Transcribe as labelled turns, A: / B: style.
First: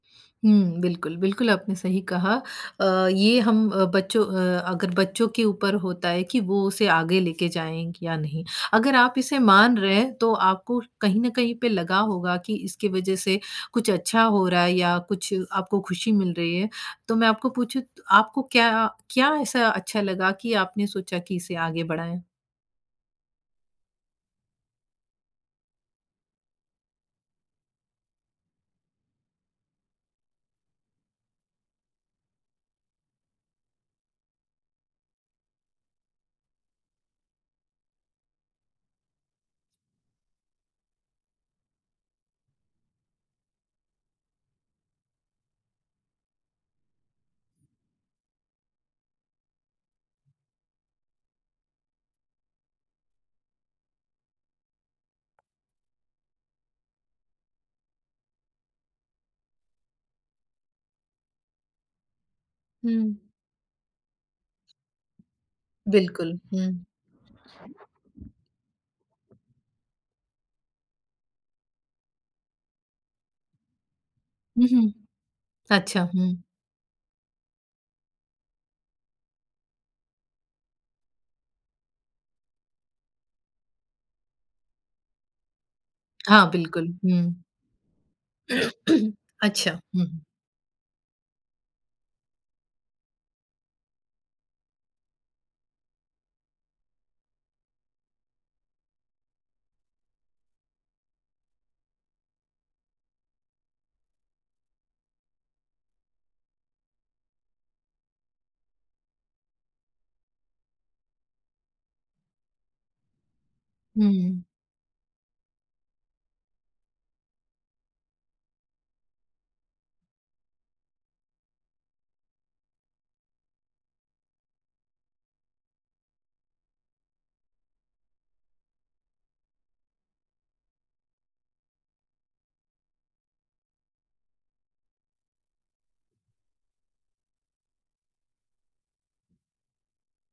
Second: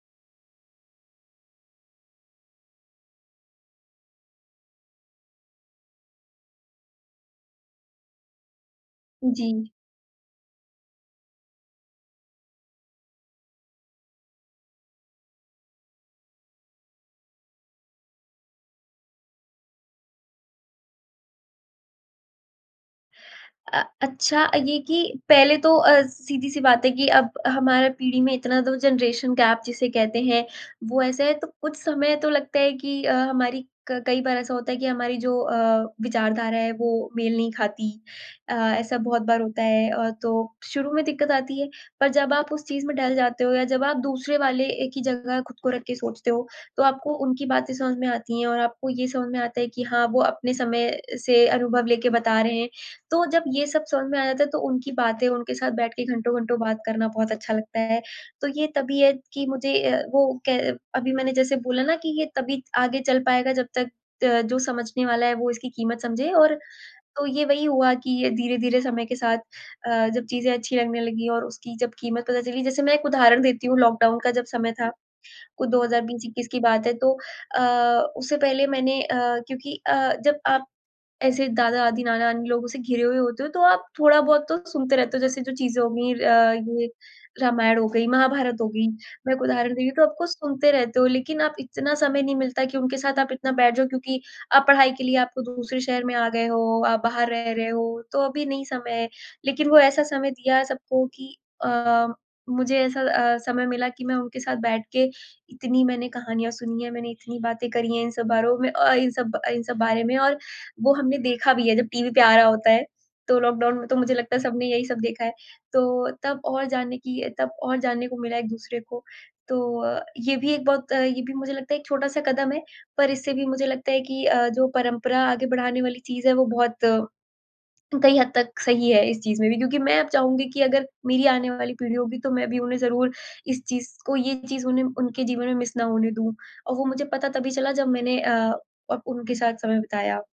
A: हुँ, बिल्कुल, बिल्कुल आपने सही कहा अ, ये हम अ, बच्चों अ अगर बच्चों के ऊपर होता है कि वो उसे आगे लेके जाएँगे या नहीं। अगर आप इसे
B: जी।
A: मान रहे हैं तो आपको कहीं न कहीं पे लगा होगा कि इसकी वज़ह से कुछ अच्छा हो रहा है या कुछ आपको ख़ुशी मिल रही है तो मैं आपको पूछूँ आपको क्या क्या ऐसा अच्छा लगा कि आपने सोचा कि इसे आगे बढ़ाएँ?
B: अ अच्छा ये कि पहले तो अ, सीधी-सी बात है कि अब हमारा पीढ़ी में इतना तो जनरेशन गैप जिसे कहते हैं, वो ऐसा है। तो कुछ समय तो लगता है कि अ, हमारी क कई बार ऐसा होता है कि हमारी जो अ, विचारधारा है वो मेल नहीं खाती। अ, ऐसा बहुत बार होता है। अ, तो शुरू में दिक़्क़त आती है। पर जब आप उस चीज़ में ढल जाते हो या जब आप दूसरे वाले एक ही जगह ख़ुद को रख के सोचते हो, तो आपको उनकी बातें समझ में आती हैं और आपको ये समझ में आता है कि हाँ वो अपने समय से अनुभव लेके बता रहे हैं। तो जब ये सब समझ में आ जाता है तो उनकी बातें उनके साथ बैठ के घंटो-घंटो बात करना बहुत अच्छा लगता है। तो ये तबीयत कि मुझे अ, वो कै अभी मैंने जैसे बोला ना कि ये तभी आगे चल
A: हुँ।
B: पाएगा जब तक अ, जो समझने वाला है वो इसकी कीमत समझे
A: बिल्कुल।
B: और
A: हुँ।
B: तो ये वही हुआ कि ये धीरे-धीरे समय के साथ अ, जब चीज़ें अच्छी लगने लगी और उसकी जब कीमत पता चली। जैसे मैं एक उदाहरण देती हूँ, लॉक डाउन का जब
A: हुँ,
B: समय था।
A: हुँ।
B: कुछ दो हज़ार
A: अच्छा,
B: बीस
A: हुँ।
B: इक्कीस की बात है तो अ, उससे पहले मैंने अ, क्योंकि अ, जब आप ऐसे दादा-दादी, नाना-नानी लोगों से घिरे हुए होते हो, तो आप थोड़ा-बहुत तो सुनते रहते हो। जैसे जो चीज़ें हो गयी
A: हाँ
B: अ,
A: बिल्कुल।
B: ये
A: हुँ।
B: रामायण हो गई, महाभारत हो गई। मैं एक उदाहरण
A: अच्छा,
B: दे रही तो आप
A: हुँ।
B: को सुनते रहते हो। लेकिन आप इतना समय नहीं मिलता कि उनके साथ आप इतना बैठ जाओ क्योंकि आप पढ़ाई के लिए आप तो दूसरे शहर में आ गए हो, आप बाहर रह रहे हो, तो अभी नहीं समय है। लेकिन वो ऐसा समय दिया है सबको कि अ, मुझे ऐसा अ, समय मिला कि मैं उनके साथ बैठ के इतनी मैंने कहानियाँ सुनी हैं, मैंने इतनी बातें करी हैं इन सब बारों में अ, इन सब इन सब बारे में और वो हमने देखा भी है जब टीवी पे आ रहा होता है। तो लॉकडाउन में तो
A: हुँ,
B: मुझे लगता है
A: हुँ।
B: सबने यही सब देखा है। तो तब और जानने की तब और जानने को मिला एक दूसरे को। तो अ, ये भी एक बहुत ये भी मुझे लगता है एक छोटा-सा कदम है। पर इससे भी मुझे लगता है कि अ, जो परंपरा आगे बढ़ाने वाली चीज़ है वो बहुत कई हद तक सही है इस चीज़ में भी क्योंकि मैं अब चाहूँगी कि अगर मेरी आने वाली पीढ़ी होगी तो मैं भी उन्हें ज़रूर इस चीज़ को ये चीज़ उन्हें उनके जीवन में मिस ना होने दूँ। और वो मुझे पता तभी चला जब मैंने अ अब उनके साथ समय बिताया।